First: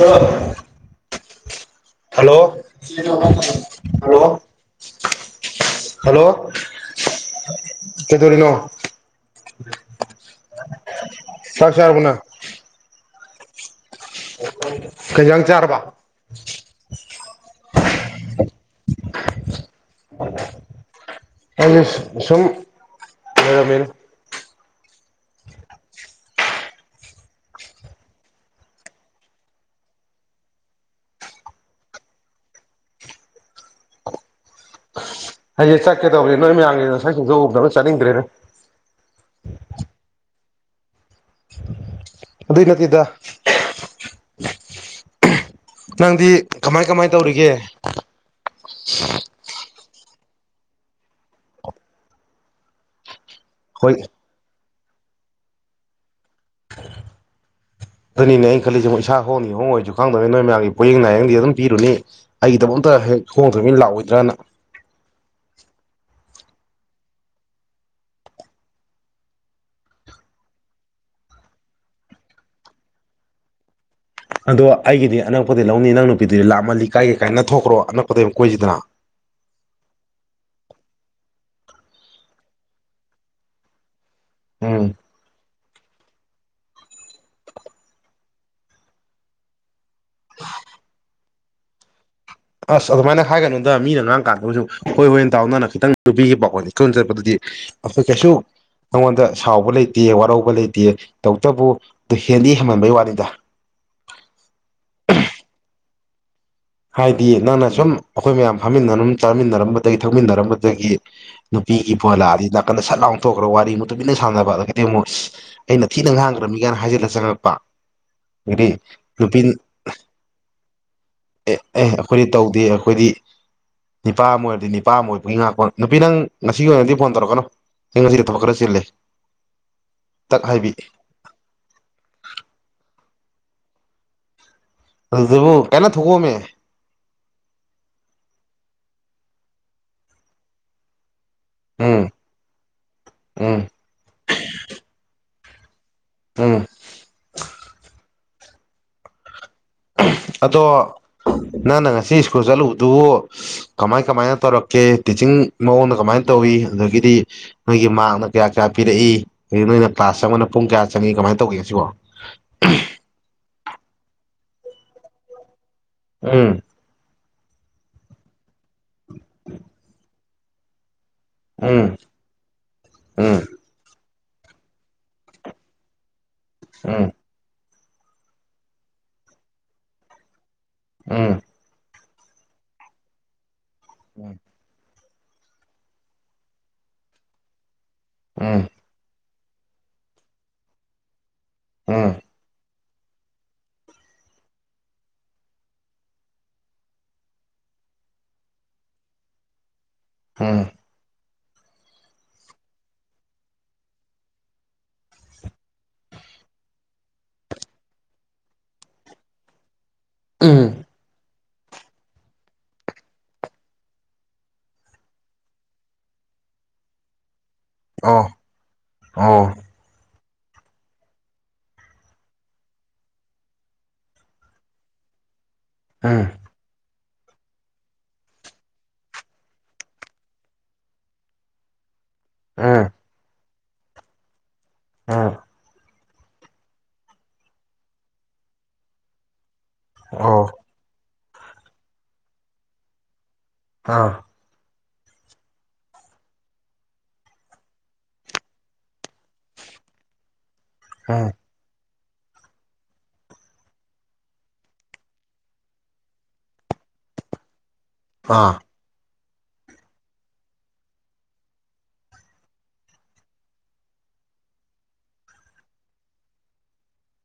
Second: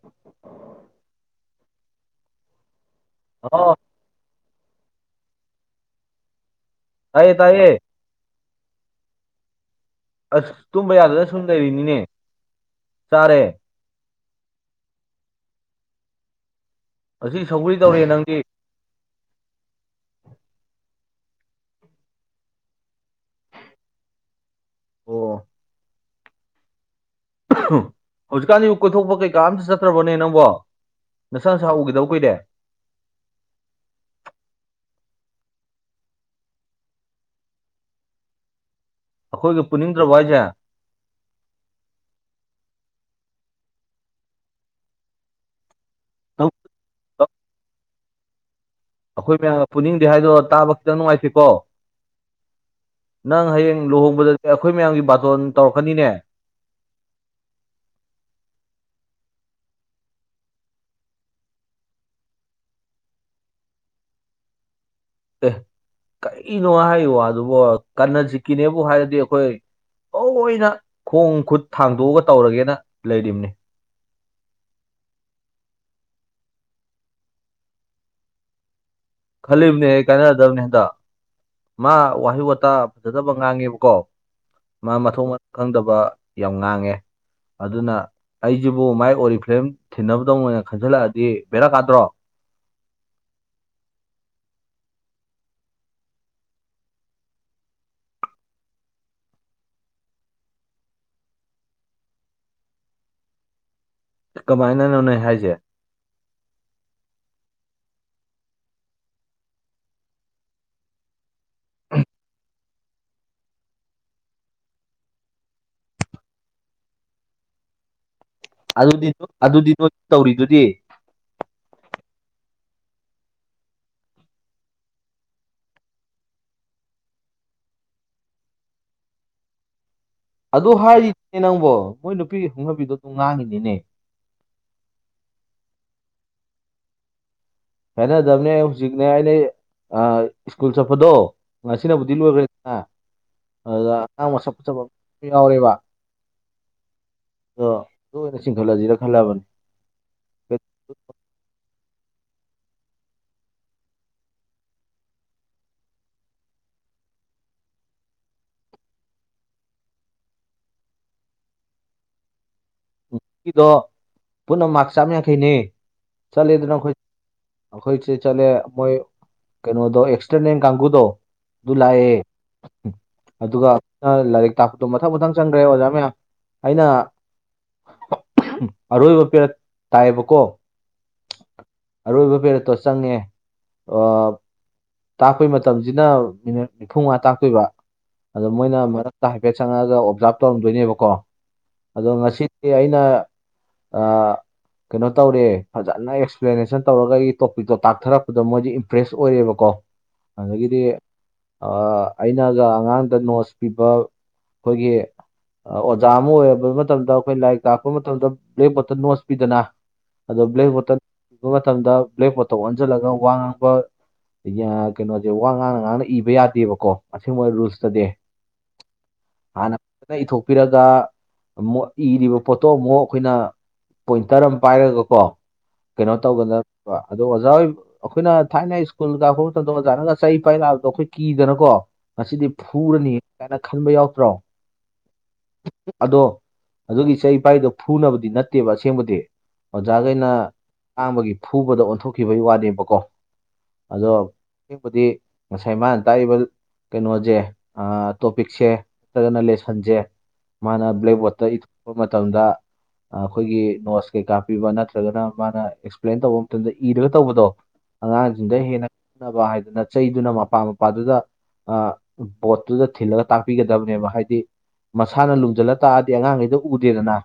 ꯍꯂ ꯍꯜꯂꯣ ꯑꯣ hello hello ꯇꯥꯏꯌꯦ ꯇꯥꯏꯌꯦ ꯀꯩꯗꯣꯔꯤꯅꯣ ꯑꯁ ꯇꯨꯝꯕ ꯌꯥꯗꯅ ꯁꯨꯝ ꯆꯥꯛ ꯂꯩꯔꯤꯅꯤꯅꯦ ꯆꯥꯔꯦ ꯈꯖ ꯆꯔꯄꯥ ꯑꯁꯤ ꯁꯒꯔꯤ ꯇꯧꯔꯤꯦ ꯅꯪꯒꯤ [inaudible] ꯑ ꯁꯨꯝ ꯃ ꯑꯣ ꯍꯧꯖꯤꯛꯀꯥꯟꯗꯤꯕꯨ ꯀꯣꯏꯊꯣꯛꯄ ꯀꯩꯀꯥꯝꯇ ꯆꯠꯇ꯭ꯔꯕꯅꯦ ꯅꯪꯕꯣ ꯅꯁꯥ ꯅꯁꯥ ꯎꯈꯤꯗꯧ ꯀꯨꯗꯦ ꯍꯌꯦꯡ ꯆꯠꯀꯦꯗꯧꯕꯅꯦ ꯅꯣꯏ ꯃꯌꯥꯝꯒꯤ ꯉꯁꯥꯏ ꯁꯨꯡꯖꯧ ꯎꯗꯅ ꯆꯠꯅꯤꯡꯗ꯭ꯔꯦꯅꯦ ꯑꯩꯈꯣꯏꯒꯤ ꯄꯨꯅꯤꯡꯗ꯭ꯔꯕ ꯍꯥꯏꯁꯦ ꯑꯗꯨꯗ ꯏ ꯅꯠꯇꯗ ꯅꯪꯗꯤ ꯑꯩꯈꯣꯏ ꯀꯃꯥꯏ ꯀꯃꯥꯏ ꯇꯧꯔꯤꯒꯦ ꯑꯩꯈꯣꯏ ꯃꯌꯥꯝꯅ ꯄꯨꯅꯤꯡꯗꯦ ꯍꯥꯏꯗꯣ ꯇꯥꯕ ꯈꯤꯇꯪ ꯅꯨꯡꯉꯥꯏꯁꯤꯀꯣ ꯅꯪ ꯍꯌꯦꯡ ꯍꯣꯏ ꯂꯨꯍꯣꯡꯕꯗꯗꯤ ꯑꯩꯈꯣꯏ ꯃꯌꯥꯝꯒꯤ ꯕꯥꯇꯣꯟ ꯇꯧꯔꯛꯀꯅꯤꯅꯦ [unintelligible] ꯑꯗꯨꯅꯤꯅꯦ ꯑꯩꯩꯅ ꯈꯜꯂꯤꯁꯦ ꯃ ꯏꯁꯥ ꯍꯣꯡꯅꯤ ꯍꯣꯡꯉꯣꯏꯁꯨ ꯈꯪꯗꯕꯦ ꯅꯣꯏ ꯃꯌꯥꯝꯒꯤ ꯄꯣꯌꯦꯦꯡ ꯅꯥꯏꯌꯦꯡꯗꯤ ꯑꯗꯨꯝ ꯄꯤꯔꯨꯅꯤ ꯑꯩꯒꯤꯗꯃꯛꯇ ꯍꯦꯛ ꯍꯣꯡꯗ꯭ꯔꯃꯤ ꯂꯥꯛꯑꯣꯢꯗ꯭ꯔꯅ ꯑꯦ ꯀꯔꯤꯅꯣ ꯍꯥꯢ ꯋꯥꯗꯨꯕꯣ ꯀꯥꯔꯅꯥꯖꯤꯠꯀꯤꯅꯦꯕꯨ ꯍꯥꯢꯔꯗꯤ ꯑꯩꯈꯣꯢ ꯑꯣꯢꯅ ꯈꯣꯡ ꯈꯨꯠ ꯊꯥꯡꯗꯣꯛꯒ ꯇꯧꯔꯒꯦꯅ ꯂꯩꯔꯤꯝꯅꯤ ꯑꯗꯣ ꯑꯩꯒꯤꯗꯤ ꯑꯅꯛꯄꯗꯩ ꯂꯧꯅꯤ ꯅꯪ ꯅꯨꯄꯤꯗꯨꯗꯤ ꯂꯥꯞꯃꯜꯂꯤ ꯀꯥꯢꯒꯦ ꯀꯥꯢꯅ ꯊꯣꯛꯈ꯭ꯔꯣ ꯑꯅꯛꯄꯗꯒꯤ ꯑꯝ ꯀꯣꯢꯁꯤꯗꯅ꯫ ꯈꯜꯂꯤꯝꯅꯤ ꯀꯥꯢꯅꯗꯧꯅꯦ ꯍꯟꯗꯛ ꯃꯥ ꯋꯥꯍꯩ ꯋꯥꯇꯥ ꯐꯖꯗꯕ ꯉꯥꯡꯉꯦꯕꯀꯣ ꯎꯝ ꯃꯥ ꯃꯊꯣꯡ ꯃꯔꯝ ꯈꯪꯗꯕ ꯌꯥꯝ ꯉꯥꯡꯉꯦ꯫ ꯑꯗꯨꯅ ꯑꯩꯖꯤꯕꯨ ꯃꯥꯢ ꯑꯣꯔꯤꯐ꯭ꯂꯦꯝ ꯊꯤꯅꯕꯗꯧ ꯑꯣꯢꯅ ꯈꯟꯖꯜꯂꯛꯑꯗꯤ ꯕꯦꯔꯥ ꯀꯥꯗ꯭ꯔꯣ꯫ ꯑꯥꯁ ꯑꯗꯨꯃꯥꯢꯅ ꯍꯥꯢꯒꯅꯣꯗ ꯃꯤꯅ ꯉꯥꯡꯀꯥꯟꯗꯕꯨꯁꯨ ꯍꯣꯢ ꯍꯣꯢꯅ ꯇꯥꯎ ꯅꯪꯅ ꯈꯤꯇꯪ ꯅꯨꯄꯤꯒꯤ ꯄꯈꯣꯟ ꯂꯤꯃꯣꯟ ꯆꯠꯄꯗꯨꯗꯤ ꯑꯈꯣꯢ ꯀꯩꯁꯨ ꯑꯩꯉꯣꯟꯗ ꯁꯥꯎꯕ ꯂꯩꯇꯦ ꯋꯥꯔꯧꯕ ꯂꯩꯇꯦ ꯇꯧꯕꯇꯕꯨ ꯑꯗꯨ ꯍꯦꯟꯗꯤ ꯍꯦꯟꯃꯟꯕꯩ ꯋꯥꯅꯤꯗ꯫ ꯀꯃꯥꯢꯅꯅꯣꯅꯦ ꯍꯥꯢꯖꯦ ꯍꯥꯏꯗꯤ ꯅꯪꯅ ꯁꯨꯝ ꯑꯩꯈꯣꯏ ꯃꯌꯥꯝ ꯐꯝꯃꯤꯟꯅ ꯑꯗꯨꯝ ꯆꯥꯃꯤꯟꯅꯔꯝꯕꯗꯒꯤ ꯊꯧꯃꯤꯟꯅꯔꯝꯕꯗꯒꯤ ꯅꯨꯄꯤꯒꯤ ꯕꯣꯂꯥꯗꯤ ꯅꯥꯀꯟꯗ ꯁꯠ ꯂꯥꯎꯅꯊꯣꯛꯈ꯭ꯔꯒ ꯋꯥꯔꯤ ꯑꯃꯨꯛ ꯇꯨꯃꯤꯟꯅ ꯁꯥꯟꯅꯕ ꯑꯗꯒꯤꯗꯤ ꯑꯃꯨꯛ ꯑꯩꯅ ꯊꯤꯅ ꯉꯥꯡꯈ꯭ꯔꯕꯅꯤ ꯀꯥꯏꯅ ꯍꯥꯏꯖꯤꯜꯂꯒ ꯆꯪꯉꯛꯄ ꯑꯗꯒꯤꯗꯤ ꯑꯗꯨꯗꯤ ꯅꯨꯄꯤ ꯑꯗꯨꯗꯤ ꯅꯣꯏ ꯇꯧꯔꯤꯗꯨꯗꯤ ꯑꯦ ꯑꯦ ꯑꯩꯈꯣꯏꯗꯤ ꯇꯧꯗꯦ ꯑꯩꯈꯣꯏꯗꯤ ꯅꯤꯄꯥ ꯑꯃ ꯑꯣꯏꯔꯗꯤ ꯅꯤꯄꯥ ꯑꯃ ꯑꯣꯏꯕꯒꯤ ꯉꯥꯛꯄ ꯅꯨꯄꯤ ꯅꯪ ꯉꯁꯤꯒꯤ ꯑꯣꯏꯅꯗꯤ ꯐꯣꯟ ꯇꯧꯔꯛꯀꯅꯣ ꯆ ꯄꯈ꯭ꯔꯁꯤ ꯂꯩꯦ ꯑꯗꯨ ꯍꯥꯏꯔꯤꯅꯦ ꯅꯪꯕꯣ ꯃꯣꯏ ꯅꯨꯄꯤꯒꯤ ꯍꯨꯍꯕꯤꯗꯣ ꯑꯗꯨꯝ ꯉꯥꯡꯉꯤꯅꯤꯅꯦ ꯖꯕꯨꯣ ꯀꯅꯥ ꯊꯀꯣꯃꯦ ꯈꯦꯅꯗꯕꯅꯦ ꯍꯧꯖꯤꯛꯅꯦ ꯑꯩꯅ ꯁ꯭ꯀꯨꯜ ꯆꯠꯄꯗꯣ ꯎꯝ ꯁꯤꯅꯕꯨꯗꯤ ꯂꯣꯏꯈ꯭ꯔꯦꯗꯅ ꯎꯝ ꯑꯗꯨꯗ ꯑꯉꯥꯡ ꯃꯁꯛ ꯐꯠꯖꯄ ꯌꯥꯎꯔꯦꯕ ꯎꯝ ꯗꯣ ꯗꯨ ꯑꯣꯢꯅ ꯆꯤꯡꯈꯠꯂꯖꯤꯔ ꯈꯜꯂꯕꯅꯤ ꯑꯗꯣ ꯅꯪꯅ ꯉꯁꯤ ꯁ꯭ꯀꯨꯜ ꯆꯠꯂꯨꯕꯗꯨꯕꯨ ꯀꯃꯥꯢ ꯀꯃꯥꯢꯅ ꯇꯧꯔꯛꯀꯦ ꯇꯤꯆꯤꯡ ꯃꯑꯣꯡꯅ ꯀꯃꯥꯏꯅ ꯇꯧꯋꯤ ꯑꯗꯒꯤꯗꯤ ꯅꯣꯢꯒꯤ ꯃꯥꯔꯛꯅ ꯀꯌꯥ ꯀꯌꯥ ꯄꯤꯔꯛꯏ ꯑꯗꯒꯤ ꯅꯣꯢꯅ ꯀ꯭ꯂꯥꯁ ꯆꯪꯕꯅ ꯄꯨꯡ ꯀꯌꯥ ꯆꯪꯏ ꯀꯃꯥꯢꯅ ꯇꯧꯒꯦ ꯁꯤꯕꯣ꯫ ꯎꯝꯍꯝ ꯀꯤꯗꯣ ꯄꯨꯟꯅ ꯃꯥꯛ ꯆꯥꯝꯌꯥꯡꯈꯩꯅꯦ ꯎꯝ ꯆꯠꯂꯦꯗꯅ ꯑꯩꯈꯣꯢꯁꯦ ꯆꯠꯂꯦ ꯃꯣꯢ ꯀꯩꯅꯣꯗꯣ ꯑꯦꯛꯁꯇꯔꯅꯦꯟ ꯀꯥꯡꯒꯨꯗꯣ ꯑꯗꯨ ꯎꯝ ꯂꯥꯛꯑꯦ꯫ ꯎꯝ ꯑꯗꯨꯒ ꯑ ꯂꯥꯢꯔꯤꯛ ꯇꯥꯛꯄꯗꯣ ꯃꯊꯪ ꯃꯊꯪ ꯆꯪꯈ꯭ꯔꯦ ꯑꯣꯖꯥ ꯃꯌꯥꯝ꯫ ꯑꯩꯅ ꯎꯝ ꯑꯔꯣꯢꯕ ꯄꯦꯔꯠ ꯇꯥꯢꯌꯦꯕꯀꯣ꯫ ꯎꯝ ꯑꯔꯣꯢꯕ ꯄꯦꯔꯠꯇꯣ ꯆꯪꯉꯦ ꯑ ꯎꯝ ꯇꯥꯛꯄꯩ ꯃꯇꯝꯖꯤꯅ ꯃꯤꯅꯠ ꯅꯤꯐꯨꯃꯉꯥ ꯇꯥꯛꯇꯣꯢꯕ ꯑꯗꯣ ꯃꯣꯢꯅ ꯃꯔꯛ ꯇ ꯍꯥꯢꯐꯦꯠ ꯆꯪꯉꯛꯑꯒ ꯑꯣꯞꯖꯥꯔꯞ ꯇꯧꯔꯝꯗꯣꯢꯅꯦꯕꯀꯣ ꯑꯗꯣ ꯎꯝ ꯉꯁꯤꯗꯤ ꯑꯩꯅ ꯑ ꯀꯩꯅꯣ ꯇꯧꯔꯦ ꯐꯖꯟꯅ ꯑꯦꯛꯁꯄ꯭ꯂꯦꯅꯦꯁꯟ ꯇꯧꯔꯒ ꯑꯩꯒꯤ ꯇꯣꯄꯤꯛꯇꯣ ꯇꯥꯛꯊꯔꯛꯄꯗ ꯃꯣꯢꯗꯤ ꯏꯝꯄ꯭ꯔꯦꯁ ꯑꯣꯢꯔꯦꯕꯀꯣ꯫ ꯎꯝ ꯑꯗꯒꯤꯗꯤ ꯑ ꯑꯩꯅꯒ ꯑꯉꯥꯡꯗ ꯅꯣꯠꯁ ꯄꯤꯕ ꯑꯈꯣꯢꯒꯤ ꯑ ꯑꯣꯖꯥ ꯑꯃ ꯑꯣꯢꯔꯕ ꯃꯇꯝꯗ ꯑꯩꯈꯣꯢ ꯂꯥꯢꯔꯤꯛ ꯇꯥꯛꯄ ꯃꯇꯝꯗ ꯕ꯭ꯂꯦꯛ ꯕꯣꯔꯠꯇ ꯅꯣꯠꯁ ꯄꯤꯗꯅ ꯑꯗꯣ ꯎꯝ ꯕ꯭ꯂꯦꯛꯕꯣꯔꯠꯇ ꯃꯇꯝꯗ ꯕ꯭ꯂꯦꯛꯕꯣꯔꯠꯇ ꯑꯣꯟꯖꯥꯜꯂꯒ ꯋꯥ ꯉꯥꯡꯕ ꯗꯩ ꯑ ꯀꯩꯅꯣꯖꯦ ꯋꯥ ꯉꯥꯡꯅ ꯉꯥꯡꯅ ꯏꯕ ꯌꯥꯗꯦꯕꯀꯣ ꯑꯁꯦꯡꯕ ꯔꯨꯜꯁꯇꯗꯤ ꯑꯣ ꯑꯣ ꯍꯥꯟꯅ ꯐꯖꯅ ꯏꯊꯣꯛꯄꯤꯔꯒ ꯑꯃꯨꯛ ꯏꯔꯤꯕ ꯄꯣꯠꯇꯣ ꯑꯃꯨꯛ ꯑꯩꯈꯣꯢꯅ ꯄꯣꯢꯟꯇꯔ ꯑꯃ ꯄꯥꯢꯔꯒꯀꯣ ꯀꯩꯅꯣ ꯎꯝ ꯇꯧꯒꯗꯕ ꯑꯗꯣ ꯑꯣꯖꯥ ꯑꯣꯢ ꯑꯩꯈꯣꯢꯅ ꯊꯥꯢꯅ ꯁ꯭ꯀꯨꯜ ꯀꯔꯛꯄ ꯃꯇꯝꯗ ꯑꯣꯖꯥꯅꯔꯒ ꯆꯩ ꯄꯥꯢ ꯂꯥꯛꯕꯗꯣ ꯑꯩꯈꯣꯢ ꯀꯤꯗꯅꯀꯣ ꯉꯁꯤꯗꯤ ꯎꯝ ꯐꯨꯔꯅꯤ ꯀꯥꯢꯅ ꯈꯟꯕ ꯌꯥꯎꯗ꯭ꯔꯣ ꯎꯝ ꯑꯗꯣ ꯑꯗꯨꯒꯤ ꯆꯩ ꯄꯥꯢꯗꯣ ꯐꯨꯅꯕꯗꯤ ꯅꯠꯇꯦꯕ ꯑꯁꯦꯡꯕꯗꯤ ꯑꯣꯖꯥꯒꯩꯅ ꯑꯣ ꯂꯥꯡꯕꯒꯤ ꯐꯨꯕꯗ ꯑꯣꯟꯊꯣꯛꯈꯤꯕꯒꯤ ꯋꯥꯅꯦꯕꯀꯣ ꯑꯗꯣ ꯑꯥ ꯑꯁꯦꯡꯕꯗꯤ ꯉꯁꯥꯢ ꯃꯥꯅ ꯇꯥꯛꯏꯕ ꯀꯩꯅꯣꯖꯦ ꯑ ꯇꯣꯄꯤꯛꯁꯦ ꯅꯠꯇ꯭ꯔꯒꯅ ꯂꯦꯁꯟꯖꯦ ꯃꯥꯅ ꯎꯝ ꯕ꯭ꯂꯦꯛꯕꯣꯔꯗꯠꯇ ꯏꯊꯣꯛꯄ ꯃꯇꯝꯗ ꯑꯩꯈꯣꯏꯒꯤ ꯅꯣꯠꯁ ꯀꯩꯀꯥ ꯄꯤꯕ ꯅꯠꯇ꯭ꯔꯒꯅ ꯃꯥꯅ ꯑꯦꯛꯁꯄ꯭ꯂꯦꯟ ꯇꯧꯕ ꯃꯇꯝꯗ ꯏꯔꯒ ꯇꯧꯕꯗꯣ ꯑꯉꯥꯡꯁꯤꯡꯗ ꯑꯥ ꯍꯦꯟꯅ ꯈꯅꯕ ꯍꯥꯏꯗꯅ ꯆꯩꯗꯨꯅ ꯃꯄꯥ ꯃꯄꯥꯗꯨꯗ ꯕꯣꯠꯇꯨꯗ ꯊꯤꯜꯂꯒ ꯇꯥꯛꯄꯤꯒꯗꯕꯅꯦꯕ ꯍꯥꯏꯗꯤ ꯃꯁꯥꯅ ꯂꯨꯝꯁꯤꯜꯂ ꯇꯥꯛꯑꯗꯤ ꯑꯉꯥꯡꯈꯩꯗ ꯎꯗꯦꯗꯅ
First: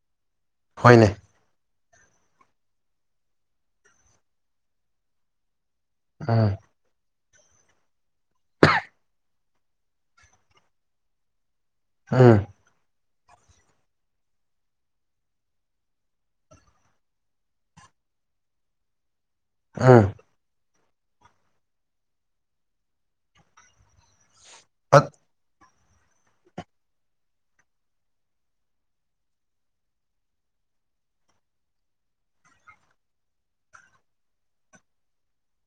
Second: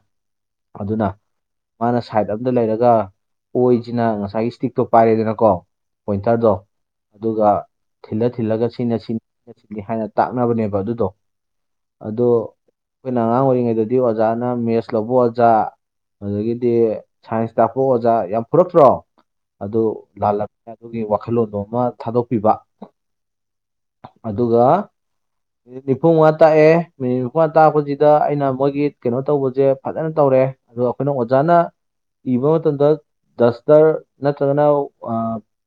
ꯑꯗꯨꯅ ꯍꯣꯏꯅꯦ ꯃꯥꯅ ꯁꯥꯏꯠ ꯑꯝꯗ ꯂꯩꯔꯒ ꯑꯣꯏꯁꯤꯅ ꯉꯁꯥꯏꯒꯤ ꯏꯁꯇꯤꯛꯇꯣ ꯄꯥꯏꯔꯦꯗꯅꯀꯣ ꯎꯝ ꯄꯣꯏꯟꯇꯔꯗꯣ ꯑꯗꯨꯒ ꯊꯤꯜꯂ ꯊꯤꯜꯂꯒ ꯁꯤꯅ ꯁꯤꯅꯤ ꯁꯤ ꯍꯥꯏꯅ ꯇꯥꯛꯅꯕꯅꯦꯕ ꯑꯗꯨꯗꯣ ꯑꯗꯣ ꯎꯝ ꯑꯩꯈꯣꯏꯅ ꯑꯉꯥꯡ ꯑꯣꯏꯔꯤꯉꯩꯗꯗꯤ ꯑꯣꯖꯥꯅ ꯃꯦꯠꯁ ꯂꯧꯕ ꯑꯣꯖꯥ ꯑꯗꯒꯤꯗꯤ ꯁꯥꯏꯟꯁ ꯇꯥꯛꯄ ꯑꯣꯖꯥ ꯌꯥꯝ ꯐꯨꯔꯛꯇ꯭ꯔꯣ ꯑꯗꯨ ꯎꯝ ꯂꯥꯜꯂꯛꯦ ꯑꯗꯨꯒꯤ ꯋꯥꯈꯜꯂꯣꯟꯗꯣ ꯑꯃ ꯊꯥꯗꯣꯛꯄꯤꯕ ꯑꯗꯨꯒ ꯑꯠ ꯃꯤꯅꯤꯠ ꯅꯤꯐꯨꯃꯉꯥ ꯇꯥꯛꯑꯦ ꯃꯤꯅꯤꯠ ꯅꯤꯐꯨꯃꯉꯥ ꯇꯥꯛꯄꯖꯤꯗ ꯑꯩꯅ ꯃꯣꯢꯒꯤ ꯀꯩꯅꯣ ꯇꯧꯕꯁꯦ ꯐꯖꯅ ꯇꯧꯔꯦ꯫ ꯑꯩꯈꯣꯢꯅ ꯑꯣꯖꯥꯅ ꯏꯕ ꯃꯇꯝꯗ ꯗꯁꯇꯔ ꯅꯠꯇ꯭ꯔꯒꯅ ꯑ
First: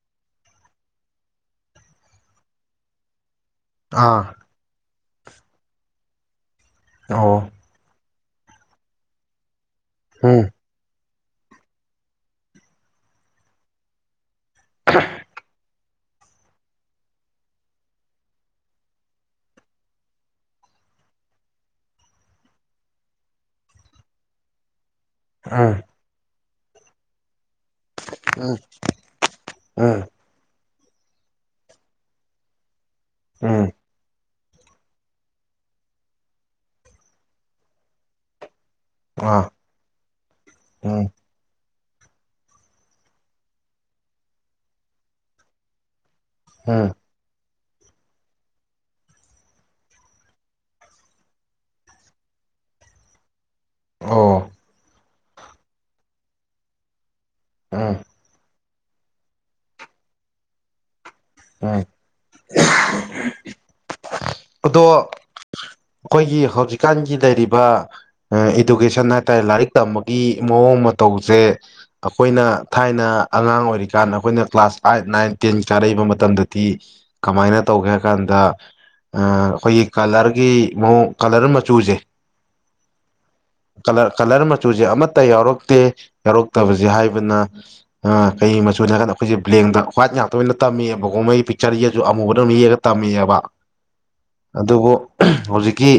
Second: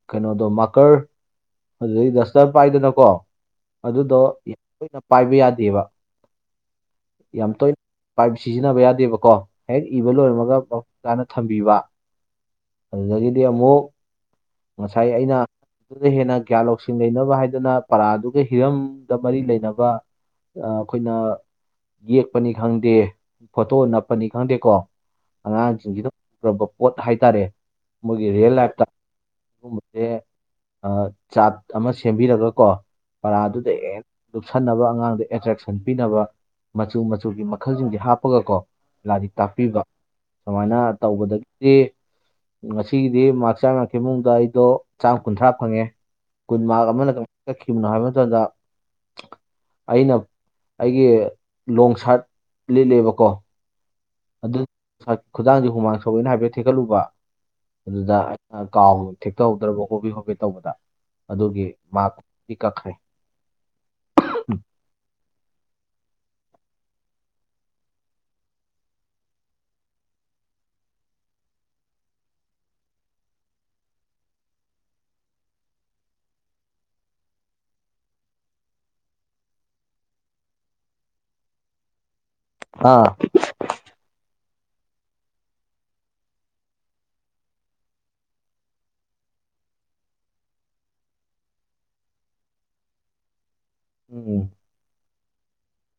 ꯀꯩꯅꯣꯗꯣ ꯃꯥꯀꯔ ꯑꯗꯨꯗꯩ ꯗꯁꯇꯔ ꯄꯥꯢꯗꯅꯀꯣ ꯑꯗꯨꯗꯣ ꯑꯥ ꯇꯣꯢꯅ ꯄꯥꯢꯕ ꯌꯥꯗꯦꯕ ꯑꯣ ꯌꯥꯝ ꯇꯣꯢꯅ ꯄꯥꯢꯕ ꯁꯤꯖꯤꯟꯅꯕ ꯌꯥꯗꯦꯕꯀꯣ ꯍꯦꯛ ꯏꯕ ꯎꯝ ꯂꯣꯢꯕꯒ ꯃꯐꯝ ꯆꯥꯅ ꯊꯝꯕꯤꯕ ꯑꯗꯒꯤꯗꯤ ꯑꯃꯨꯛ ꯉꯁꯥꯢ ꯑꯩꯅ ꯑꯗꯨꯗꯩ ꯍꯦꯟꯅ ꯒ꯭ꯌꯥꯟ ꯂꯧꯁꯤꯡ ꯂꯩꯅꯕ ꯍꯥꯢꯗꯅ ꯄꯔꯥꯗꯨꯒ ꯍꯤꯔꯝꯗ ꯃꯔꯤ ꯂꯩꯅꯕ ꯑ ꯑꯩꯈꯣꯏꯅ ꯌꯦꯛꯄꯅꯤ ꯈꯪꯗꯦ ꯐꯣꯇꯣ ꯅꯞꯄꯅꯤ ꯈꯪꯗꯦꯀꯣ ꯎꯝ ꯑꯉꯥꯡꯁꯤꯡꯁꯤꯅ ꯄꯨꯔꯛꯄ ꯄꯣꯠ ꯍꯥꯢꯇꯥꯔꯦ ꯃꯣꯢꯒꯤ ꯔꯦꯜ ꯎꯝ ꯂꯥꯢꯐꯇ ꯁꯨꯝꯕꯖꯦ ꯎꯝ ꯑ ꯆꯥꯠ ꯑꯃ ꯁꯦꯝꯕꯤꯔꯒ ꯀꯣ ꯎꯝ ꯄꯔꯥꯗꯨꯗ ꯍꯦ ꯂꯨꯞꯁꯟꯅꯕ ꯑꯉꯥꯡꯗ ꯑꯦꯇ꯭ꯔꯦꯛꯁꯟ ꯄꯤꯅꯕ ꯃꯆꯨ ꯃꯆꯨꯒꯤ ꯃꯈꯜꯁꯤꯡꯁꯤ ꯍꯥꯞꯄꯒꯀꯣ ꯂꯥꯏꯔꯤꯛ ꯑꯥ ꯇꯥꯛꯄꯤꯕ ꯁꯨꯃꯥꯏꯅ ꯎꯝ ꯇꯧꯕꯗꯒꯤ [unintelligible] ꯉꯁꯤꯒꯤꯗꯤ ꯃꯥꯛ ꯆꯥꯝꯃ ꯌꯥꯡꯈꯩ ꯃꯅꯨꯡꯗ ꯑꯩꯗꯣ ꯆꯥꯝ ꯀꯨꯟꯊ꯭ꯔꯥ ꯐꯪꯉꯦ ꯀꯨꯟ ꯃꯥꯔꯛ ꯎꯝ ꯑꯃꯅ ꯀꯃꯥꯏꯅ ꯀꯛꯈꯤꯕꯅꯣ ꯍꯥꯏꯕ ꯃꯇꯝꯗ ꯑꯩꯅ ꯑꯩꯒꯤ ꯂꯣꯡ ꯁꯥꯔꯠ ꯂꯤꯠꯂꯦꯕꯀꯣ ꯑꯣ [inaudible] ꯈꯨꯗꯥꯡꯁꯦ ꯍꯨꯃꯥꯡ ꯁꯧꯋꯦꯅ ꯍꯥꯏꯐꯦꯠ ꯊꯤꯀꯠꯂꯨꯕ ꯎꯝ ꯑꯗꯨꯗ ꯀꯥꯎ ꯊꯦꯛꯇꯍꯧꯗ꯭ꯔꯕ ꯍꯣꯕꯦ ꯍꯣꯕꯦ ꯇꯧꯕꯗ ꯑꯗꯨꯒꯤ ꯎꯝ ꯃꯥꯛ [inaudible] ꯀꯛꯈ꯭ꯔꯦ ꯑꯗꯣ ꯑꯩꯈꯣꯏꯒꯤ ꯍꯧꯖꯤꯛꯀꯥꯟꯒꯤ ꯂꯩꯔꯤꯕ ꯏꯗꯨꯀꯦꯁꯟ ꯍꯥꯏꯇꯥꯔꯦ ꯂꯥꯏꯔꯤꯛ ꯇꯝꯕꯒꯤ ꯃꯑꯣꯡ ꯃꯇꯧꯁꯦ ꯑꯩꯈꯣꯏꯅ ꯊꯥꯏꯅ ꯑꯉꯥꯡ ꯑꯣꯏꯔꯤꯀꯥꯟ ꯑꯩꯈꯣꯏꯅ ꯀ꯭ꯂꯥꯁ ꯑꯥꯏꯠ ꯅꯥꯏꯟ ꯇꯦꯟ ꯆꯥꯔꯛꯏꯕ ꯃꯇꯝꯗꯗꯤ ꯀꯃꯥꯏꯅ ꯇꯧꯒꯦ ꯍꯥꯏ ꯀꯥꯟꯗ ꯑ ꯑꯩꯈꯣꯏꯒꯤ ꯀꯂꯔꯒꯤ ꯃꯑꯣꯡ ꯀꯂꯔ ꯃꯆꯨꯁꯦ ꯑꯥ ꯀꯂ ꯀꯂꯔ ꯃꯆꯨꯁꯦ ꯑꯃꯠꯇ ꯌꯥꯎꯔꯛꯇꯦ ꯌꯥꯎꯔꯛꯇꯕꯁꯦ ꯍꯥꯏꯕꯅ ꯀꯩ ꯃꯆꯨꯅ ꯍꯥꯏꯀꯥꯟꯗ ꯑꯩꯈꯣꯏꯁꯦ ꯕ꯭ꯂꯦꯡꯗ ꯍ꯭ꯋꯥꯏꯠ ꯉꯥꯛꯇ ꯑꯣꯏꯅ ꯇꯝꯃꯦꯕꯀꯣ ꯃꯣꯏꯒꯤ ꯄꯤꯛꯆꯔ ꯌꯦꯛꯑꯁꯨ ꯑꯃꯨꯕꯗ ꯌꯦꯛꯑꯒ ꯇꯝꯃꯦꯕ ꯎꯝ ꯑꯗꯨꯕꯨ ꯍꯧꯖꯤꯛꯀꯤ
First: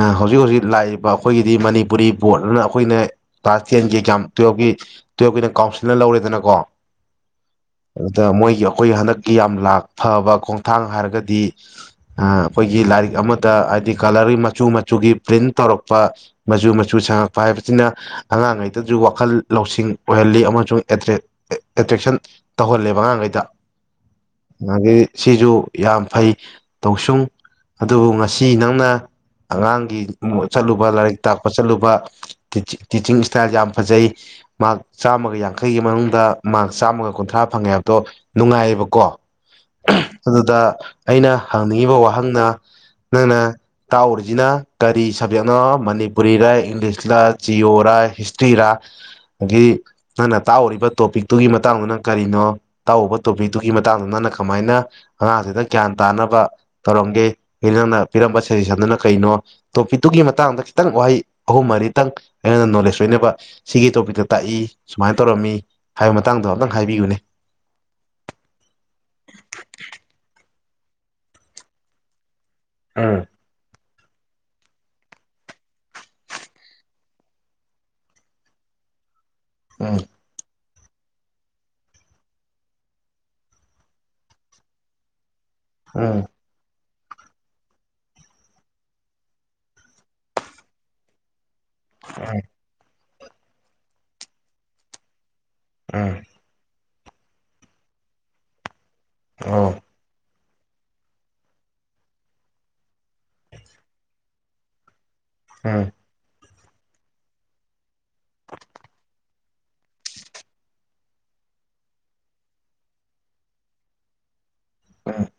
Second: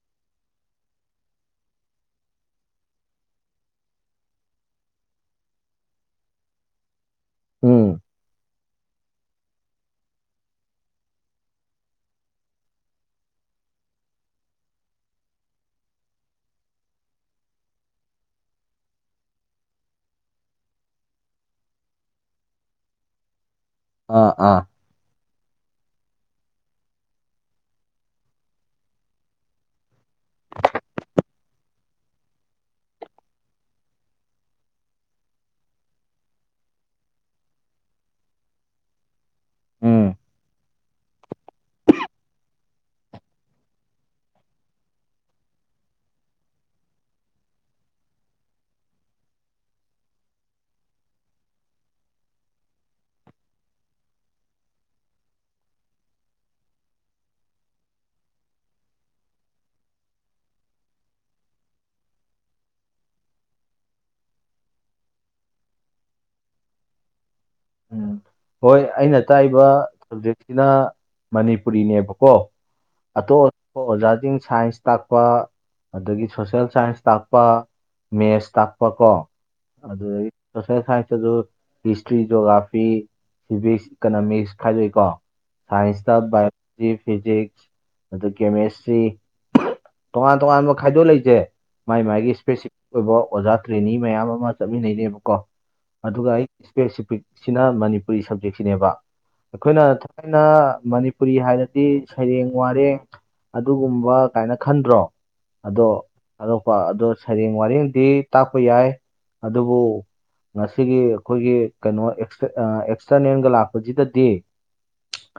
ꯑ ꯍꯧꯖꯤꯛ ꯍꯧꯖꯤꯛ ꯂꯥꯛꯏꯕ ꯑꯩꯈꯣꯏꯒꯤꯗꯤ ꯃꯅꯤꯄꯨꯔꯤ ꯕꯣꯠꯅ ꯑꯩꯈꯣꯏꯅ ꯀ꯭ꯂꯥꯁ ꯇꯦꯟꯒꯤ ꯑꯦꯛꯖꯥꯝ ꯇꯨꯋꯜꯀꯤ ꯇꯨꯋꯜꯐꯀꯤꯅ ꯀꯥꯎꯟꯁꯤꯜꯅ ꯂꯧꯔꯦꯗꯅꯀꯣ ꯎꯝ ꯑꯗꯨꯗ ꯃꯣꯏꯒꯤ ꯑꯩꯈꯣꯏ ꯍꯟꯗꯛꯀꯤ ꯌꯥꯝ ꯂꯥꯛ ꯐꯕ ꯈꯣꯡꯊꯥꯡ ꯍꯥꯏꯔꯒꯗꯤ ꯑꯩꯈꯣꯏꯒꯤ ꯂꯥꯏꯔꯤꯛ ꯑꯃꯗ ꯍꯥꯏꯗꯤ ꯀꯂꯔ ꯃꯆꯨ ꯃꯆꯨꯒꯤ ꯄ꯭ꯔꯤꯟꯇ ꯇꯧꯔꯛꯄ ꯃꯆꯨ ꯃꯆꯨ ꯁꯪꯉꯛꯄ ꯍꯥꯏꯕꯁꯤꯅ ꯑꯉꯥꯡꯉꯩꯗꯁꯨ ꯋꯥꯈꯜ ꯂꯧꯁꯤꯡ ꯑꯣꯏꯍꯜꯂꯤ ꯑꯃꯁꯨꯡ ꯑꯦꯇ꯭ꯔꯦꯛꯁꯟ ꯇꯧꯍꯜꯂꯦꯕ ꯑꯉꯥꯡꯈꯩꯗ ꯑ ꯑꯥ ꯑꯗꯒꯤ ꯁꯤꯁꯨ ꯌꯥꯝ ꯐꯩ ꯇꯧꯁꯨꯡ ꯑꯗꯨꯕꯨ ꯉꯁꯤ ꯅꯪꯅ ꯑꯉꯥꯡꯒꯤ ꯆꯠꯂꯨꯕ ꯂꯥꯏꯔꯤꯛ ꯇꯥꯛꯄ ꯆꯠꯂꯨꯕ ꯇꯤꯆꯤ ꯇꯤꯆꯤꯡ ꯏꯁꯇꯥꯏꯜ ꯌꯥꯝ ꯐꯖꯩ ꯃꯥꯔꯛ ꯆꯥꯝꯃꯒ ꯌꯥꯡꯈꯩꯒꯤ ꯃꯅꯨꯡꯗ ꯃꯥꯛ ꯆꯥꯝꯃꯒ ꯀꯨꯟꯊ꯭ꯔꯥ ꯐꯪꯉꯦ ꯍꯥꯏꯕꯗꯣ ꯅꯨꯡꯉꯥꯏꯌꯦꯕꯀꯣ ꯎꯝ ꯑꯗꯨꯗ ꯑꯩꯅ ꯍꯪꯅꯤꯡꯉꯤꯕ ꯋꯥꯍꯪꯅ ꯅꯪꯅ ꯇꯥꯛꯎꯔꯤꯁꯤꯅ ꯀꯔꯤ ꯁꯕꯖꯦꯛꯅꯣ ꯃꯅꯤꯄꯨꯔꯤꯔ ꯏꯪꯂꯤꯁꯔ ꯆꯤꯌꯣꯔꯥ ꯍꯤꯁꯇ꯭ꯔꯤꯔꯥ ꯑꯗꯒꯤ ꯅꯪꯅ ꯇꯥꯛꯎꯔꯤꯕ ꯇꯣꯄꯤꯛꯇꯨꯒꯤ ꯃꯇꯥꯡꯗꯨꯅ ꯀꯔꯤꯅꯣ ꯇꯥꯛꯎꯕ ꯇꯣꯄꯤꯛꯇꯨꯒꯤ ꯃꯇꯥꯡꯗ ꯅꯪꯅ ꯀꯃꯥꯏꯅ ꯑꯉꯥꯡꯁꯤꯗ ꯒ꯭ꯌꯥꯟ ꯇꯥꯅ ꯕ ꯇꯧꯔꯝꯒꯦ ꯑꯦ ꯅꯪꯅ ꯄꯤꯔꯝꯕ ꯁꯖꯦꯁꯟꯗꯨꯅ ꯀꯩꯅꯣ ꯇꯣꯄꯤꯛꯇꯨꯒꯤ ꯃꯇꯥꯡꯗ ꯈꯤꯇꯪ ꯋꯥꯍꯩ ꯑꯍꯨꯝ ꯃꯔꯤꯇꯪ ꯑꯩꯉꯣꯟꯗ ꯅꯣꯂꯦꯖ ꯑꯣꯏꯅꯕ ꯁꯤꯒꯤ ꯇꯣꯄꯤꯛꯇ ꯇꯥꯛꯏ ꯁꯨꯃꯥꯏꯅ ꯇꯧꯔꯝꯃꯤ ꯍꯥꯏꯕ ꯃꯇꯥꯡꯗꯣ ꯑꯝꯇꯪ ꯍꯥꯏꯕꯤꯌꯨꯅꯦ ꯎꯝ ꯍꯣꯏ ꯑꯩꯅ ꯇꯥꯛꯏꯕ ꯁꯕꯖꯦꯛꯁꯤꯅ ꯃꯅꯤꯄꯨꯔꯤꯅꯦꯕꯀꯣ ꯎꯝ ꯑꯇꯣꯞ ꯑꯇꯣꯞꯄ ꯑꯣꯖꯥꯁꯤꯡ ꯁꯥꯏꯟꯁ ꯇꯥꯛꯄ ꯑꯗꯒꯤ ꯁꯣꯁꯦꯜ ꯁꯥꯏꯟꯁ ꯇꯥꯛꯄ ꯃꯦꯠꯁ ꯇꯥꯛꯄ ꯀꯣ ꯎꯝ ꯑꯗꯨꯗ ꯁꯣꯁꯦ ꯁꯥꯏꯟꯁꯇꯁꯨ ꯍꯤꯁꯇ꯭ꯔꯤ ꯖꯤꯑꯣꯒ꯭ꯔꯥꯐꯤ ꯁꯤꯚꯤꯛꯁ ꯏꯀꯅꯣꯃꯤꯛꯁ ꯈꯥꯏꯗꯣꯛꯏꯀꯣ ꯁꯥꯏꯟꯁꯇ ꯎꯝ ꯕꯥꯏꯑꯣ ꯐꯤꯖꯤꯛꯁ ꯑꯗ ꯀꯦꯃꯦꯁꯇ꯭ꯔꯤ ꯇꯣꯉꯥꯟ ꯇꯣꯉꯥꯟꯕ ꯈꯥꯏꯗꯣꯛ ꯂꯩꯁꯦ ꯃꯥꯏ ꯃꯥꯥꯏꯒꯤ ꯏꯁꯄꯦꯁꯤꯐꯤꯛ ꯑꯣꯏꯕ ꯑꯣꯖꯥ ꯇ꯭ꯔꯦꯅꯤ ꯃꯌꯥꯝ ꯑꯃ ꯆꯠꯃꯤꯟꯅꯩꯅꯦꯕꯀꯣ ꯎꯝ ꯎꯝ ꯑꯗꯨꯒ ꯑꯩ ꯏꯁꯄꯦꯁꯤꯐꯤꯛꯁꯤꯅ ꯃꯅꯤꯄꯨꯔꯤ ꯁꯕꯖꯦꯛꯁꯤꯅꯦꯕ ꯑꯣ ꯑꯩꯈꯣꯏꯅ ꯊꯥꯏ ꯅ ꯃꯅꯤꯄꯨꯔꯤ ꯍꯥꯏꯔꯗꯤ ꯁꯩꯔꯦꯡ ꯋꯥꯔꯦꯡ ꯑꯗꯨꯒꯨꯝꯕ ꯀꯥꯏꯅ ꯈꯟꯗ꯭ꯔꯣ ꯑꯗꯣ ꯎꯝ ꯑꯇꯣꯞꯄ ꯑꯗꯣ ꯁꯩꯔꯦꯡ ꯋꯥꯔꯦꯡꯗꯤ ꯇꯥꯛꯄ ꯌꯥꯏ ꯑꯗꯨꯕꯨ ꯉꯁꯤꯒꯤ ꯑꯩꯈꯣꯏꯒꯤ ꯀꯩꯅꯣ ꯑꯦꯛꯁꯇꯔꯅꯜꯒ ꯂꯥꯛꯄꯁꯤꯗꯗꯤ ꯍ [unintelligible]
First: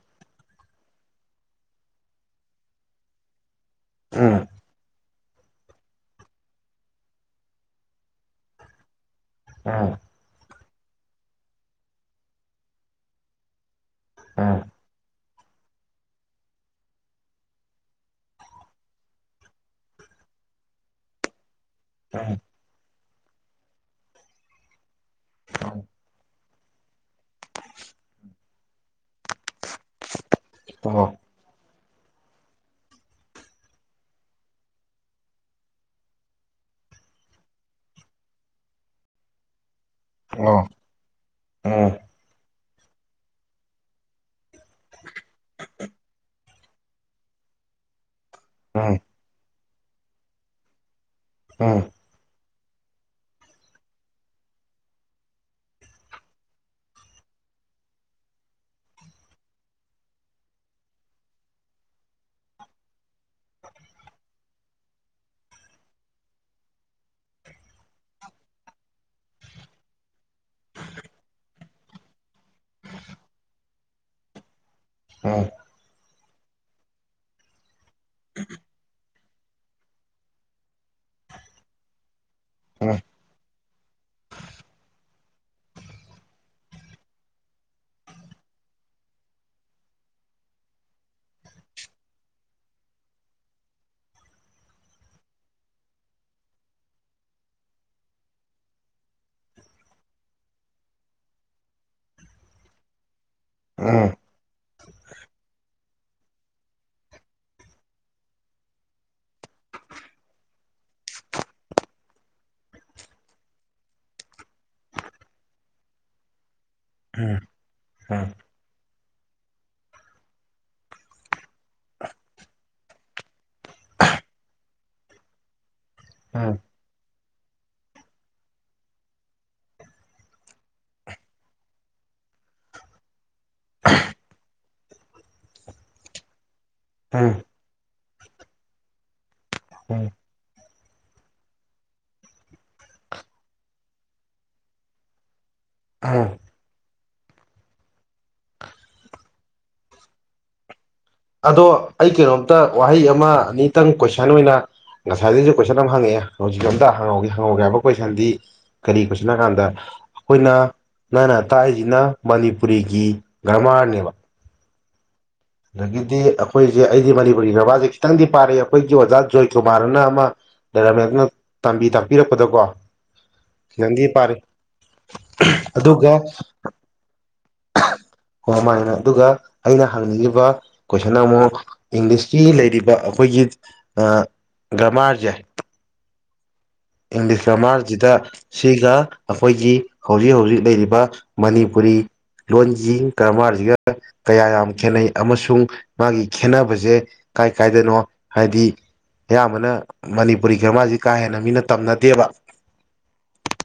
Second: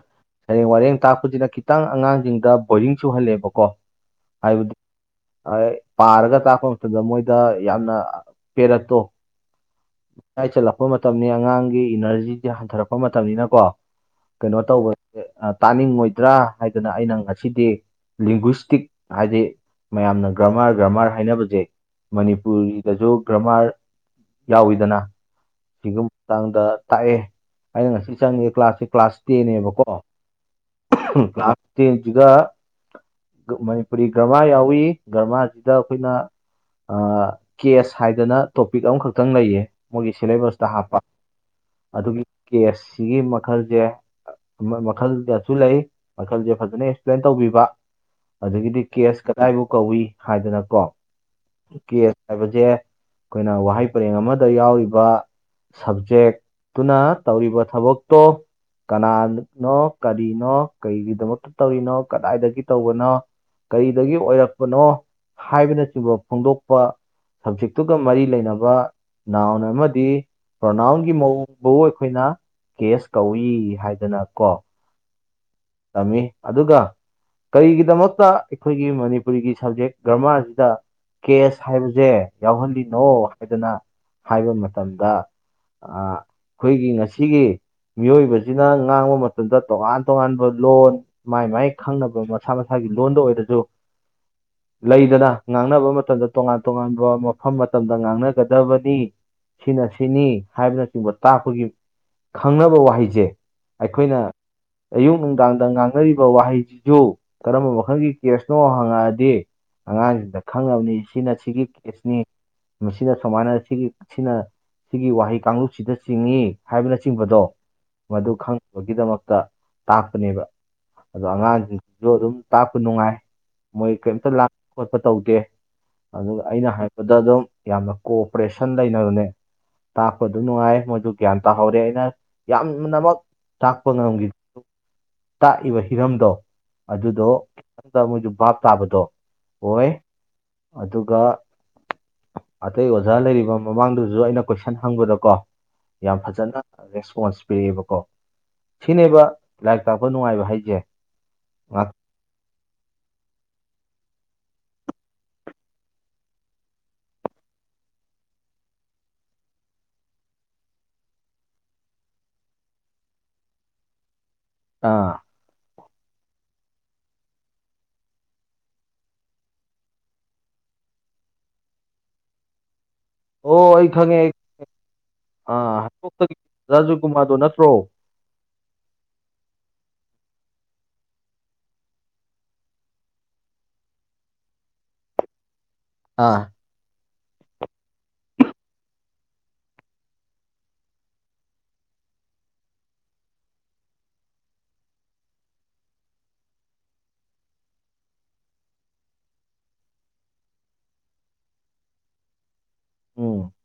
ꯁꯩꯔꯦꯡ ꯋꯥꯔꯦꯡ ꯇꯥꯛꯄꯁꯤꯅ ꯈꯤꯇꯪ ꯑꯉꯥꯡꯁꯤꯡꯗ ꯕꯣꯔꯤꯡ ꯆꯨꯍꯜꯂꯦꯕꯀꯣ ꯎꯝ ꯍꯥꯏꯕꯗꯤ ꯄꯥꯔꯒ ꯇꯥꯛꯄ ꯃꯇꯝꯗ ꯃꯣꯏꯗ ꯌꯥꯝꯅ ꯄꯦꯔꯠꯇꯣ ꯎꯝ ꯥꯃꯌꯥꯏ ꯆꯜꯂꯛꯄ ꯃꯇꯝꯅꯤ ꯑꯉꯥꯡꯒꯤ ꯏꯅꯔꯖꯤꯁꯤ ꯍꯟꯊꯔꯛꯄ ꯃꯇꯝꯅꯤꯅ ꯀꯣ ꯎꯝ ꯀꯩꯅꯣ ꯇꯧꯕ ꯇꯥꯅꯤꯡꯉꯣꯏꯗ꯭ꯔꯥ ꯍꯥꯏꯗꯅ ꯑꯩꯅ ꯉꯁꯤꯗꯤ ꯂꯦꯡꯒꯋꯁꯇꯤꯛ ꯍꯥꯏꯗꯤ ꯃꯌꯥꯝꯅ ꯒ꯭ꯔꯃꯥꯔ ꯒ꯭ꯔꯃꯥꯔ ꯍꯥꯏꯅꯕꯁꯦ ꯎꯝ ꯃꯅꯤꯄꯨꯔꯤꯒꯤꯗꯁꯨ ꯒ꯭ꯔꯃꯥꯔ ꯌꯥꯎꯋꯤꯗꯅ ꯃꯇꯥꯥꯡꯗ ꯇꯥꯛꯑ‌ꯦ ꯑꯩꯅ ꯉꯁꯤ ꯆꯪꯉꯦ ꯀ꯭ꯂꯥꯁꯁꯦ ꯀ꯭ꯂꯥꯁ ꯇꯦꯟꯅ‌ꯦꯕꯀꯣ ꯑꯣ ꯀ꯭ꯂꯥꯁ ꯇꯦꯟꯁꯤꯒ ꯃꯅꯤꯄꯨꯔꯤ ꯒ꯭ꯔꯃꯥ ꯌꯥꯎꯏ ꯒ꯭ꯔꯃꯥꯁꯤꯗ ꯑꯩꯈꯣꯏꯅ ꯑꯥ ꯀꯦꯁ ꯍꯥꯏꯗꯅ ꯇꯣꯄꯤꯛ ꯑꯃꯈꯛꯇꯪ ꯂꯩꯌꯦ ꯃꯣꯏꯒꯤ ꯑꯣ ꯁꯤꯂꯦꯕꯁꯇ ꯍꯥꯞꯄ ꯎꯝ ꯑꯗꯨꯒꯤ ꯀꯦꯁ ꯁꯤꯒꯤ ꯃꯈꯜꯁꯦ ꯃꯈꯜ ꯀꯌꯥꯁꯨ ꯂꯩ ꯃꯈꯜꯁꯦ ꯐꯖꯅ ꯑꯦꯛꯁꯄ꯭ꯂꯦꯟ ꯇꯧꯕꯤꯕ ꯑꯗꯒꯤꯗꯤ ꯎꯝ ꯀꯦꯁ ꯀꯗꯥꯏꯕꯨ ꯀꯧꯏ ꯍꯥꯏꯗꯅꯀꯣ ꯎꯝ ꯀꯦꯁ ꯍꯥꯏꯕꯁꯦ ꯑꯩꯈꯣꯏꯅ ꯋꯥꯍꯩ ꯄꯔꯦꯡ ꯑꯃꯗ ꯌꯥꯎꯔꯤꯕ ꯁꯕꯖꯦꯛꯇꯨꯅ ꯇꯧꯔꯤꯕ ꯊꯕꯛꯇꯣ ꯀꯅꯥꯅꯣ ꯀꯔꯤꯅꯣ ꯀꯔꯤꯒꯤꯗꯃꯛꯇ ꯇꯧꯔꯤꯅꯣ ꯀꯗꯥꯏꯗꯒꯤ ꯇꯧꯕꯅꯣ ꯀꯔꯤꯗꯒꯤ ꯑꯣꯏꯔꯛꯄꯅꯣ ꯍꯥꯏꯕꯅꯆꯤꯡꯕ ꯐꯣꯡꯗꯣꯛꯄ ꯁꯕꯖꯦꯛꯇꯨꯒ ꯃꯔꯤ ꯂꯩꯅꯕ ꯅꯥꯎꯟ ꯑꯃꯗꯤ ꯄ꯭ꯔꯣꯅꯥꯎꯟꯒꯤ ꯃꯑꯣꯡꯕꯨ ꯑꯩꯈꯣꯏꯅ ꯀꯦꯁ ꯀꯧꯏ ꯍꯥꯏꯗꯅ ꯀꯣ ꯎꯝ ꯇꯝꯃꯤ ꯑꯗꯨꯒ ꯀꯔꯤꯒꯤꯗꯃꯛꯇ ꯑꯩꯈꯣꯏꯒꯤ ꯃꯅꯤꯄꯨ ꯃꯅꯤꯄꯨꯔꯤꯒꯤ ꯁꯕꯖꯦꯛ ꯒ꯭ꯔꯃꯥꯔꯁꯤꯗ ꯀꯦꯁ ꯍꯥꯏꯕꯁꯦ ꯎꯝ ꯌꯥꯎꯍꯜꯂꯤꯅꯣ ꯍꯥꯏꯗꯅ ꯍꯥꯏꯕ ꯃꯇꯝꯗ ꯑꯩꯈꯣꯏꯒꯤ ꯉꯁꯤꯒꯤ ꯃꯤꯑꯣꯏꯕꯁꯤꯅ ꯉꯥꯡꯕ ꯃꯇꯝꯗ ꯇꯣꯉꯥꯟ ꯇꯣꯉꯥꯟꯕ ꯂꯣꯟ ꯃꯥꯏ ꯃꯥꯏ ꯈꯪꯅꯕ ꯃꯁꯥ ꯃꯁꯥꯒꯤ ꯂꯣꯟꯗ ꯑꯣꯏꯔꯁꯨ [inaudible] ꯂꯩꯗꯅ ꯉꯥꯡꯅꯕ ꯃꯇꯝꯗ ꯇꯣꯉꯥꯟ ꯇꯣꯉꯥꯟꯕ ꯃꯐꯝ ꯃꯇꯝꯗ ꯉꯥꯡꯅꯒꯗꯕꯅꯤ ꯁꯤꯅ ꯁꯤꯅꯤ ꯍꯥꯏꯕꯅꯆꯤꯡꯕ ꯇꯥꯛꯄꯒꯤ ꯈꯪꯅꯕ ꯋꯥꯍꯩꯁꯦ ꯑꯩꯈꯣꯏꯅ ꯑꯌꯨꯛ ꯅꯨꯡꯗꯥꯡꯗ ꯉꯥꯡꯅꯔꯤꯕ ꯋꯥꯍꯩꯁꯤꯁꯨ ꯀꯔꯝꯕ ꯃꯈꯜꯒꯤ ꯀꯦꯁꯅꯣ ꯍꯪꯉꯛꯑꯗꯤ ꯑꯉꯥꯡꯁꯤꯡꯗ ꯈꯪꯅꯕꯅꯤ ꯁꯤꯅ ꯁꯤꯒꯤ ꯀꯦꯁꯅꯤ ꯃꯁꯤꯅ ꯁꯨꯃꯥꯏꯅ ꯁꯤꯒꯤ ꯁꯤꯅ ꯁꯤꯒꯤ ꯋꯥꯍꯩ ꯀꯥꯡꯂꯨꯞꯁꯤꯗ ꯆꯤꯡꯉꯤ ꯎꯝ ꯍꯥꯏꯕꯅꯆꯤꯡꯕꯗꯣ ꯎꯝ ꯃꯗꯨ ꯈꯪꯅꯕꯒꯤꯗꯃꯛꯇ ꯇꯥꯛꯄꯅꯦꯕ ꯑꯗꯣ ꯑꯉꯥꯡꯁꯤꯡꯁꯤꯁꯨ ꯑꯗꯨꯝ ꯇꯥꯛꯄ ꯅꯨꯡꯉꯥꯏ ꯃꯣꯏ ꯀꯩꯝꯇ ꯂꯥꯡ ꯈꯣꯠꯄ ꯇꯧꯗꯦ ꯑꯗꯨꯒ ꯎꯝ ꯑꯩꯅ ꯍꯥꯏꯕꯗ ꯑꯗꯨꯝ ꯌꯥꯝꯅ ꯀꯣꯑꯣꯄꯔꯦꯁꯟ ꯂꯩꯅꯕꯅꯦ ꯇꯥꯛꯄ ꯑꯗꯨꯝ ꯅꯨꯡꯉꯥꯏ ꯃꯣꯏꯗꯨ ꯒ꯭ꯌꯥꯟ ꯇꯥꯍꯧꯔꯦ ꯑꯩꯅ ꯌꯥꯝꯅꯃꯛ ꯇꯥꯛꯄ ꯉꯝꯈꯤ ꯇꯥꯛꯏꯕ ꯍꯤꯔꯝꯗꯣ ꯑꯗꯨꯗꯣ ꯎꯝ [unintelligible] ꯃꯣꯏꯗꯨ ꯚꯥꯞ ꯇꯥꯕꯗꯣ ꯑꯣꯏ ꯎꯝ ꯑꯗꯨꯒ ꯑꯇꯩ ꯑꯣꯖꯥ ꯂꯩꯔꯤꯕ ꯃꯃꯥꯡꯗꯨꯁꯨ ꯑꯩꯅ ꯀꯣꯏꯁꯟ ꯍꯪꯕꯗ ꯀꯣ ꯌꯥꯝ ꯎꯝ ꯐꯖꯅ ꯔꯦꯁꯄꯣꯟꯁ ꯄꯤꯔꯛꯑꯦꯕꯀꯣ ꯁꯤꯅꯦꯕ ꯂꯥꯏꯔꯤꯛ ꯇꯥꯛꯄ ꯅꯨꯡꯉꯥꯏꯕ ꯍꯥꯏꯁꯦ ꯑꯗꯣ ꯉꯥꯛ ꯑꯩ ꯀꯩꯅꯣꯝꯇ ꯋꯥꯍꯩ ꯑꯃ ꯑꯅꯤꯇꯪ ꯀꯣꯏꯁꯟ ꯑꯣꯏꯅ ꯉꯁꯥꯏꯗꯩꯁꯨ ꯀꯣꯏꯁꯟ ꯑꯝ ꯍꯪꯉꯛꯑꯦ ꯍꯧꯖꯤꯛ ꯑꯝꯇꯥ ꯍꯪꯍꯧꯒ‌ꯦ ꯍꯪꯍꯧꯒꯦ ꯍꯥꯏꯕ ꯀꯣꯏꯁꯟꯗꯤ ꯀꯔꯤ ꯀꫭꯏꯁꯟꯅꫭ ꯍꯥꯏ ꯀꯥꯟꯗ ꯑꯩꯈꯣꯏꯅ ꯅꯪꯅ ꯇꯥꯛꯏꯁꯤꯅ ꯃꯅꯤꯄꯨꯔꯤꯒꯤ ꯒ꯭ꯔꯃꯥꯔꯅꯦꯕ ꯑꯥ ꯑꯗꯒꯤꯗꯤ ꯑꯩꯈꯣꯏꯁꯦ ꯑꯩꯗꯤ ꯃꯅꯤꯄꯨꯔꯤ ꯕꯕꯥꯁꯦ ꯈꯤꯇꯪꯗꯤ ꯄꯥꯔꯛꯑꯦ ꯑꯩꯈꯣꯏꯒꯤ ꯑꯣꯖꯥ ꯖꯣꯏꯀꯨꯃꯥꯔꯅ ꯑꯃ ꯔꯥꯃꯦꯅ ꯇꯝꯕꯤ ꯇꯥꯛꯄꯤꯔꯛꯄꯗꯀꯣ ꯑꯣ ꯑꯩ ꯈꯤꯇꯪꯗꯤ ꯈꯪꯉꯦ ꯑꯩ ꯄꯥꯔꯦ ꯈꯉꯦ ꯑ ꯍꯣꯛꯇꯒꯤ ꯔꯥꯖꯣꯏꯀꯨꯃꯥꯔꯗꯣ ꯅꯠꯇ꯭ꯔꯣ ꯍ ꯃꯥꯥꯏꯅ ꯑꯗꯨꯒ ꯑꯩꯅ ꯍꯪꯅꯤꯡꯉꯤꯕ ꯀꯣꯏꯁꯟ ꯑꯃꯨꯛ ꯏꯪꯂꯤꯁꯀꯤ ꯂꯩꯔꯤꯕ ꯑꯩꯈꯣꯏꯒꯤ ꯒ꯭ꯔꯃꯥꯔꯁꯦ ꯑꯥ ꯏꯪꯂꯤꯁ ꯀ ꯃꯥꯔꯁꯤꯗ ꯁꯤꯒ ꯑꯩꯈꯣꯏꯒꯤ ꯍꯧꯖꯤꯛ ꯍꯧꯖꯤꯛ ꯂꯩꯔꯤꯕ ꯃꯅꯤꯄꯨꯔꯤ ꯂꯣꯟꯁꯤ ꯀꯔꯕꯥꯔꯁꯤꯒ ꯀꯌꯥ ꯌꯥꯝ ꯈꯦꯠꯅꯩ ꯑꯃꯁꯨꯡ ꯃꯥꯒꯤ ꯈꯦꯠꯅꯕꯁꯦ ꯀꯥꯏ ꯀꯥꯏꯗꯅꯣ ꯍꯥꯏꯗꯤ ꯑꯌꯥꯝꯕꯅ ꯃꯅꯤꯄꯨꯔꯤ ꯒ꯭ꯔꯃꯥꯔꯁꯤ ꯀꯥ ꯍꯦꯟꯅ ꯃꯤꯅ ꯇꯝꯅꯗꯦꯕ ꯎꯝ